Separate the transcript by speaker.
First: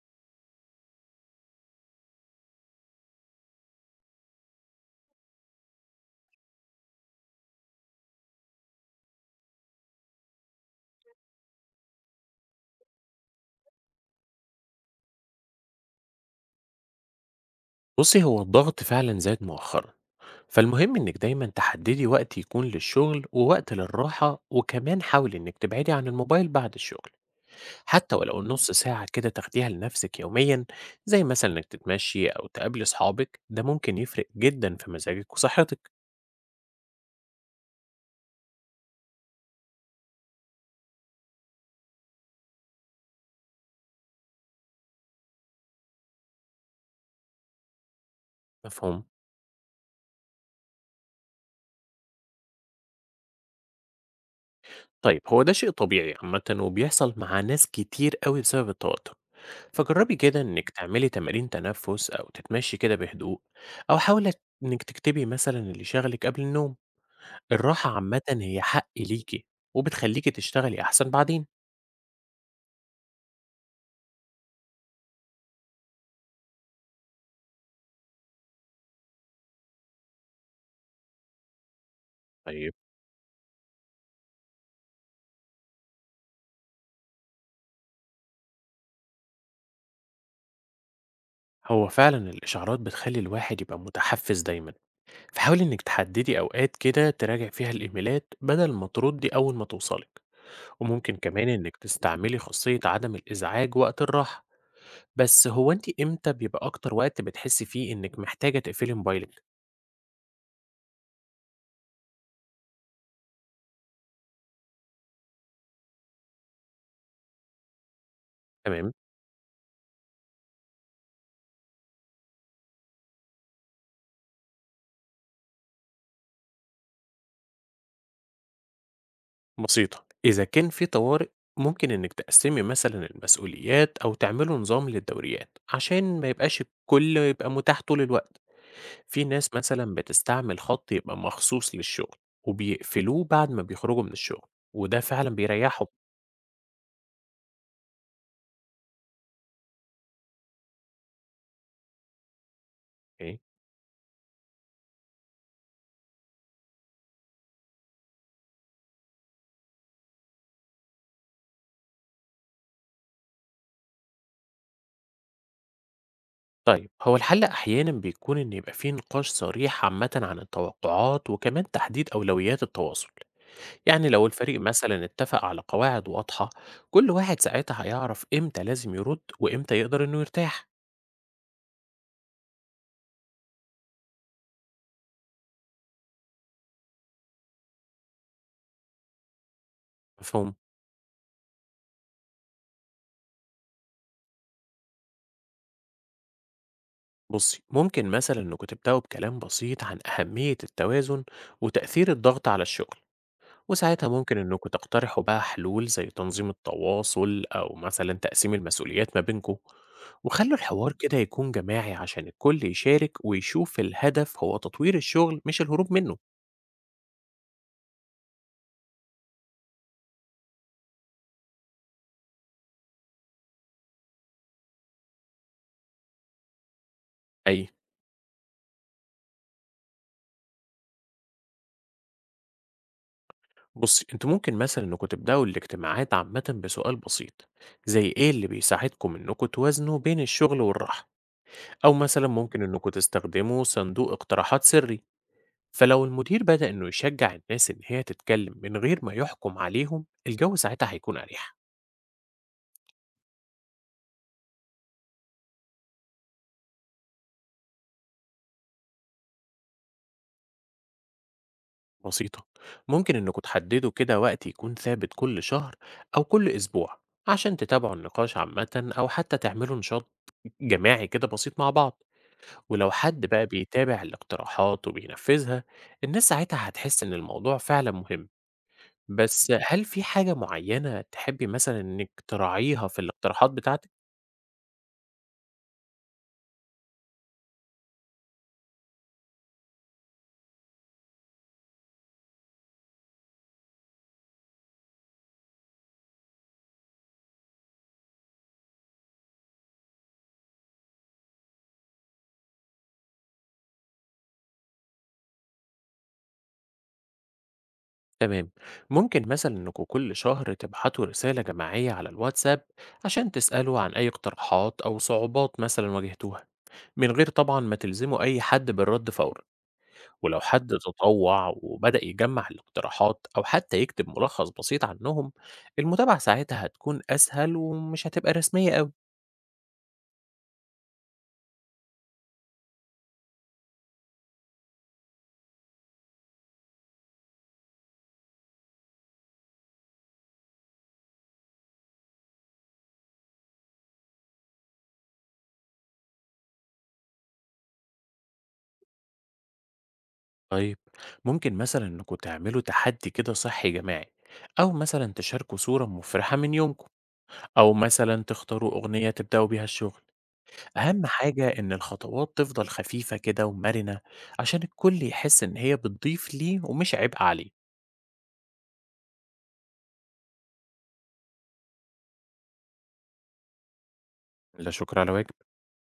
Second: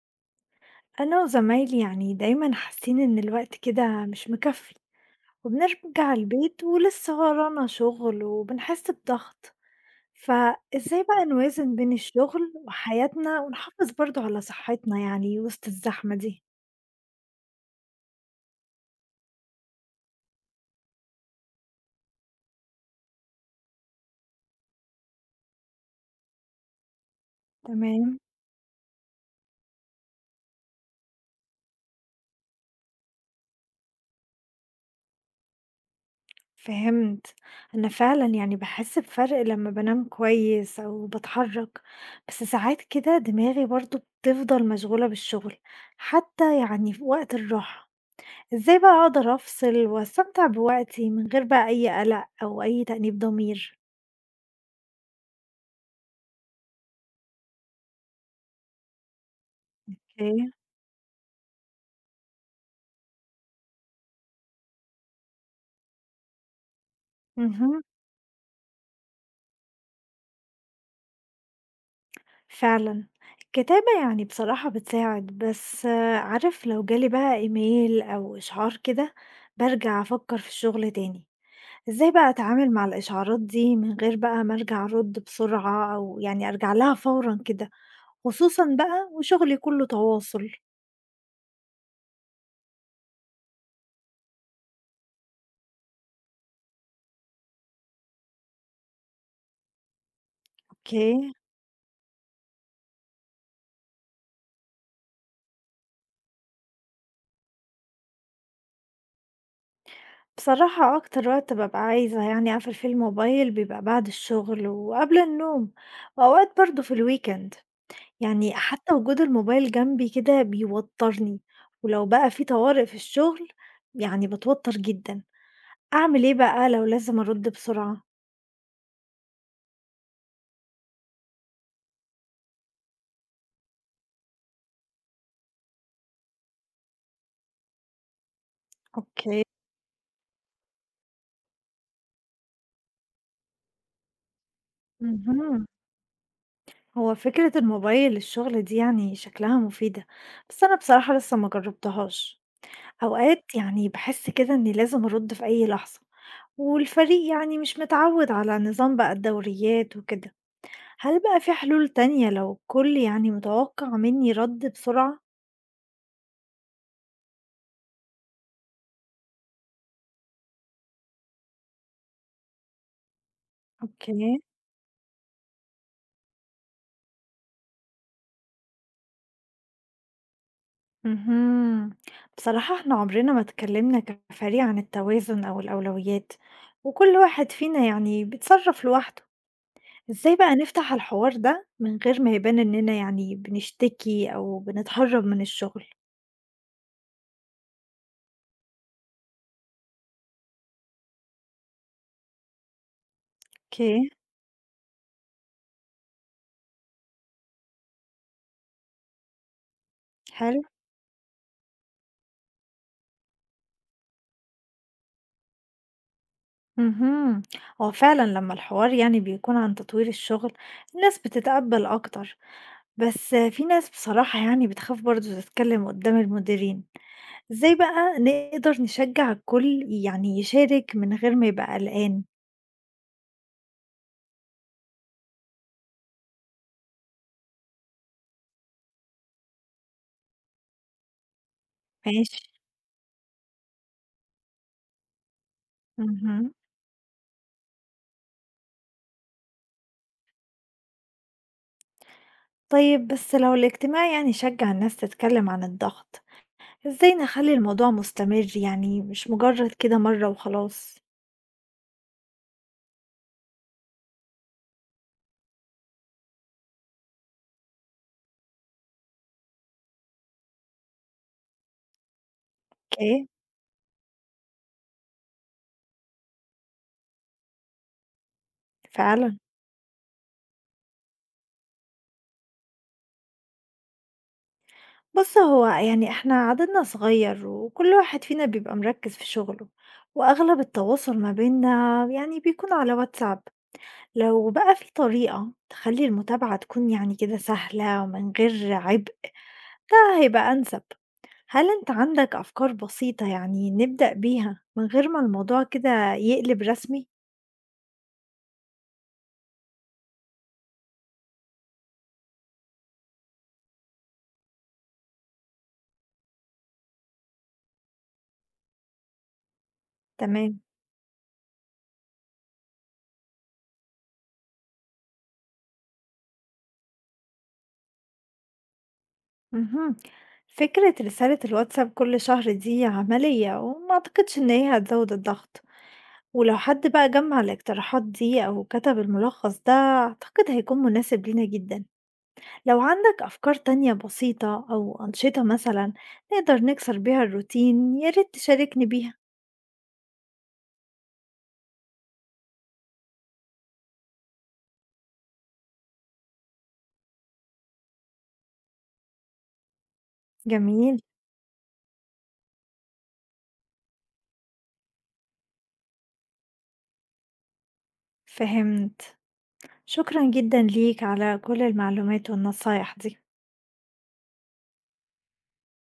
Speaker 1: أنا وزمايلي دايما حاسين إن الوقت كده مش مكفي، وبنرجع البيت ولسه ورانا شغل وبنحس بضغط. فإزاي بقى نوازن بين الشغل وحياتنا ونحافظ برضو على صحتنا وسط الزحمة دي؟
Speaker 2: بُصّي، هو الضغط فعلًا زاد مؤخرًا، فالمهم إنِّك دايمًا تحدّدي وقت يكون للشغل ووقت للراحة، وكمان حاولي إنِّك تبعدي عن الموبايل بعد الشغل، حتى
Speaker 1: تمام.
Speaker 2: ولو نُص ساعة كده تاخديها لنفسِك يوميًا، زي مثلًا إنِّك تتمشي أو تقابلي صحابِك، ده ممكن يفرق جدًا في مزاجِك وصحتِك،
Speaker 1: فهمت. أنا فعلا بحس بفرق لما بنام كويس أو بتحرك، بس ساعات كده دماغي برضو بتفضل مشغولة بالشغل، حتى في وقت الراحة. إزاي بقى
Speaker 2: مفهوم؟
Speaker 1: أقدر أفصل وأستمتع بوقتي من غير بقى أي قلق أو أي تأنيب ضمير؟
Speaker 2: طيب هو ده شيء طبيعي عامةً وبيحصل مع ناس كتير أوي بسبب التوتر، فجرّبي كده
Speaker 1: أوكي.
Speaker 2: إنِّك تعملي تمارين تنفُّس أو تتمشي كده بهدوء، أو حاولي إنِّك تكتبي مثلًا اللي شاغلِك قبل النوم.
Speaker 1: اهم.
Speaker 2: الراحة عامةً هي حق ليكِ، وبتخلّيكِ تشتغلي أحسن بعدين.
Speaker 1: فعلًا، الكتابة بصراحة بتساعد، بس آه، عارف لو جالي بقى إيميل أو إشعار كده بارجع أفكر في الشغل تاني. إزاي بقى أتعامل
Speaker 2: طيب.
Speaker 1: مع الإشعارات دي من غير بقى ما أرجع أرد بسرعة أو أرجع لها فورًا كده، خصوصًا بقى وشغلي كله تواصل؟
Speaker 2: هو فعلًا الإشعارات بتخلّي الواحد يبقى متحفّز دايمًا، فحاولي إنِّك تحدّدي أوقات كده تراجعي فيها الإيميلات بدل ما تردّي أول ما توصلِك، وممكن
Speaker 1: أوكي.
Speaker 2: كمان إنِّك تستعملي خاصية عدم الإزعاج وقت الراحة. بس هو أنتِ إمتى بيبقى أكتر وقت بتحسّي فيه إنِّك محتاجة تقفلي موبايلِك؟
Speaker 1: بصراحة أكتر وقت بابقى عايزة أقفل فيه الموبايل بيبقى بعد الشغل وقبل النوم، وأوقات برضه في الويكند. يعني
Speaker 2: تمام.
Speaker 1: حتى وجود الموبايل جنبي كده بيوترني، ولو بقى في طوارئ في الشغل يعني بتوتر جدا. أعمل إيه بقى لو لازم أرد بسرعة؟
Speaker 2: بسيطة، إذا كان في طوارئ ممكن إنك تقسمي مثلا المسؤوليات أو تعملوا نظام للدوريات عشان ما يبقاش الكل يبقى متاح طول الوقت. في
Speaker 1: اوكي.
Speaker 2: ناس مثلا بتستعمل خط يبقى مخصوص للشغل وبيقفلوه بعد ما بيخرجوا من الشغل، وده فعلا
Speaker 1: مهم.
Speaker 2: بيريحهم.
Speaker 1: هو فكرة الموبايل للشغل دي شكلها مفيدة، بس أنا بصراحة لسه ما جربتهاش.
Speaker 2: إيه؟
Speaker 1: أوقات بحس كده إني لازم أرد في أي لحظة، والفريق مش متعود على نظام بقى الدوريات وكده. هل بقى في حلول تانية لو الكل متوقع مني رد بسرعة؟
Speaker 2: طيب هو الحل أحيانا بيكون إن يبقى فيه نقاش صريح عامة عن التوقعات وكمان تحديد أولويات التواصل. يعني لو
Speaker 1: اوكي.
Speaker 2: الفريق مثلا اتفق على قواعد واضحة، كل واحد ساعتها هيعرف امتى لازم يرد وامتى يقدر انه يرتاح.
Speaker 1: مهم. بصراحة احنا عمرنا ما اتكلمنا كفريق عن التوازن او الاولويات، وكل واحد فينا بيتصرف لوحده. ازاي
Speaker 2: مفهوم.
Speaker 1: بقى نفتح الحوار ده من غير ما يبان اننا بنشتكي او بنتهرب من الشغل؟
Speaker 2: بصي ممكن مثلا انكم تبدأوا بكلام بسيط عن أهمية التوازن وتأثير الضغط على الشغل، وساعتها
Speaker 1: اوكي.
Speaker 2: ممكن انكم تقترحوا بقى حلول زي تنظيم التواصل او مثلا تقسيم المسؤوليات ما بينكم، وخلوا
Speaker 1: حلو.
Speaker 2: الحوار كده يكون جماعي عشان الكل يشارك ويشوف الهدف هو تطوير الشغل مش الهروب منه.
Speaker 1: اهم. هو فعلًا لمّا الحوار بيكون عن تطوير الشغل، الناس بتتقبّل أكتر، بس في ناس بصراحة بتخاف برضه تتكلّم قدّام المديرين.
Speaker 2: أي.
Speaker 1: إزاي بقى نقدر نشجّع الكل يشارك من غير ما يبقى قلقان؟
Speaker 2: بصي انتوا ممكن مثلا انكم تبدأوا الاجتماعات عامة بسؤال بسيط زي ايه اللي بيساعدكم انكم توازنوا بين الشغل والراحة، او مثلا
Speaker 1: ماشي.
Speaker 2: ممكن انكم تستخدموا صندوق اقتراحات سري. فلو المدير
Speaker 1: اهم.
Speaker 2: بدأ انه يشجع الناس ان هي تتكلم من غير ما يحكم عليهم الجو، ساعتها هيكون اريح.
Speaker 1: طيب بس لو الاجتماع شجّع الناس تتكلّم عن الضغط، إزاي نخلّي الموضوع مستمر مش مجرّد كده مرّة وخلاص؟
Speaker 2: بسيطة. ممكن انكم تحددوا كده وقت يكون ثابت كل شهر او كل اسبوع عشان تتابعوا النقاش عامة، او حتى تعملوا نشاط جماعي كده بسيط مع بعض، ولو حد
Speaker 1: أوكي،
Speaker 2: بقى بيتابع الاقتراحات وبينفذها، الناس ساعتها هتحس إن الموضوع فعلا مهم.
Speaker 1: فعلًا.
Speaker 2: بس هل في حاجة معينة تحبي مثلا إنك تراعيها في الاقتراحات بتاعتك؟
Speaker 1: بُص، هو إحنا عددنا صغير وكل واحد فينا بيبقى مركّز في شغله، وأغلب التواصل ما بيننا بيكون على واتساب. لو بقى في طريقة تخلّي المتابعة تكون كده سهلة ومن غير عبء، ده هيبقى أنسب. هل أنت عندك أفكار بسيطة نبدأ بيها من غير ما الموضوع كده يقلب رسمي؟
Speaker 2: تمام. ممكن مثلا إنكوا كل شهر تبعتوا رسالة جماعية على الواتساب عشان تسألوا عن أي اقتراحات أو صعوبات مثلا واجهتوها، من غير طبعا ما تلزموا أي حد بالرد فورا. ولو
Speaker 1: تمام.
Speaker 2: حد تطوع وبدأ يجمع الاقتراحات أو حتى يكتب ملخص بسيط عنهم، المتابعة ساعتها هتكون أسهل ومش هتبقى رسمية أوي.
Speaker 1: اهم. فكرة رسالة الواتساب كل شهر دي عملية وما أعتقدش إن هي هتزوّد الضغط. ولو حد بقى جمع الاقتراحات دي أو كتب الملخص ده أعتقد هيكون مناسب لينا جدا. لو عندك أفكار تانية بسيطة أو أنشطة مثلا نقدر نكسر بيها الروتين، يا ريت تشاركني بيها.
Speaker 2: طيب. ممكن مثلا إنكم تعملوا تحدي كده صحي جماعي، أو مثلا تشاركوا صورة مفرحة من يومكم، أو مثلا تختاروا أغنية تبدأوا بيها الشغل.
Speaker 1: جميل.
Speaker 2: أهم حاجة إن الخطوات تفضل خفيفة كده ومرنة عشان الكل يحس إن هي بتضيف ليه ومش عبء عليه.
Speaker 1: فهمت. شكرا جدا ليك على كل المعلومات والنصايح دي.
Speaker 2: لا شكر على واجب.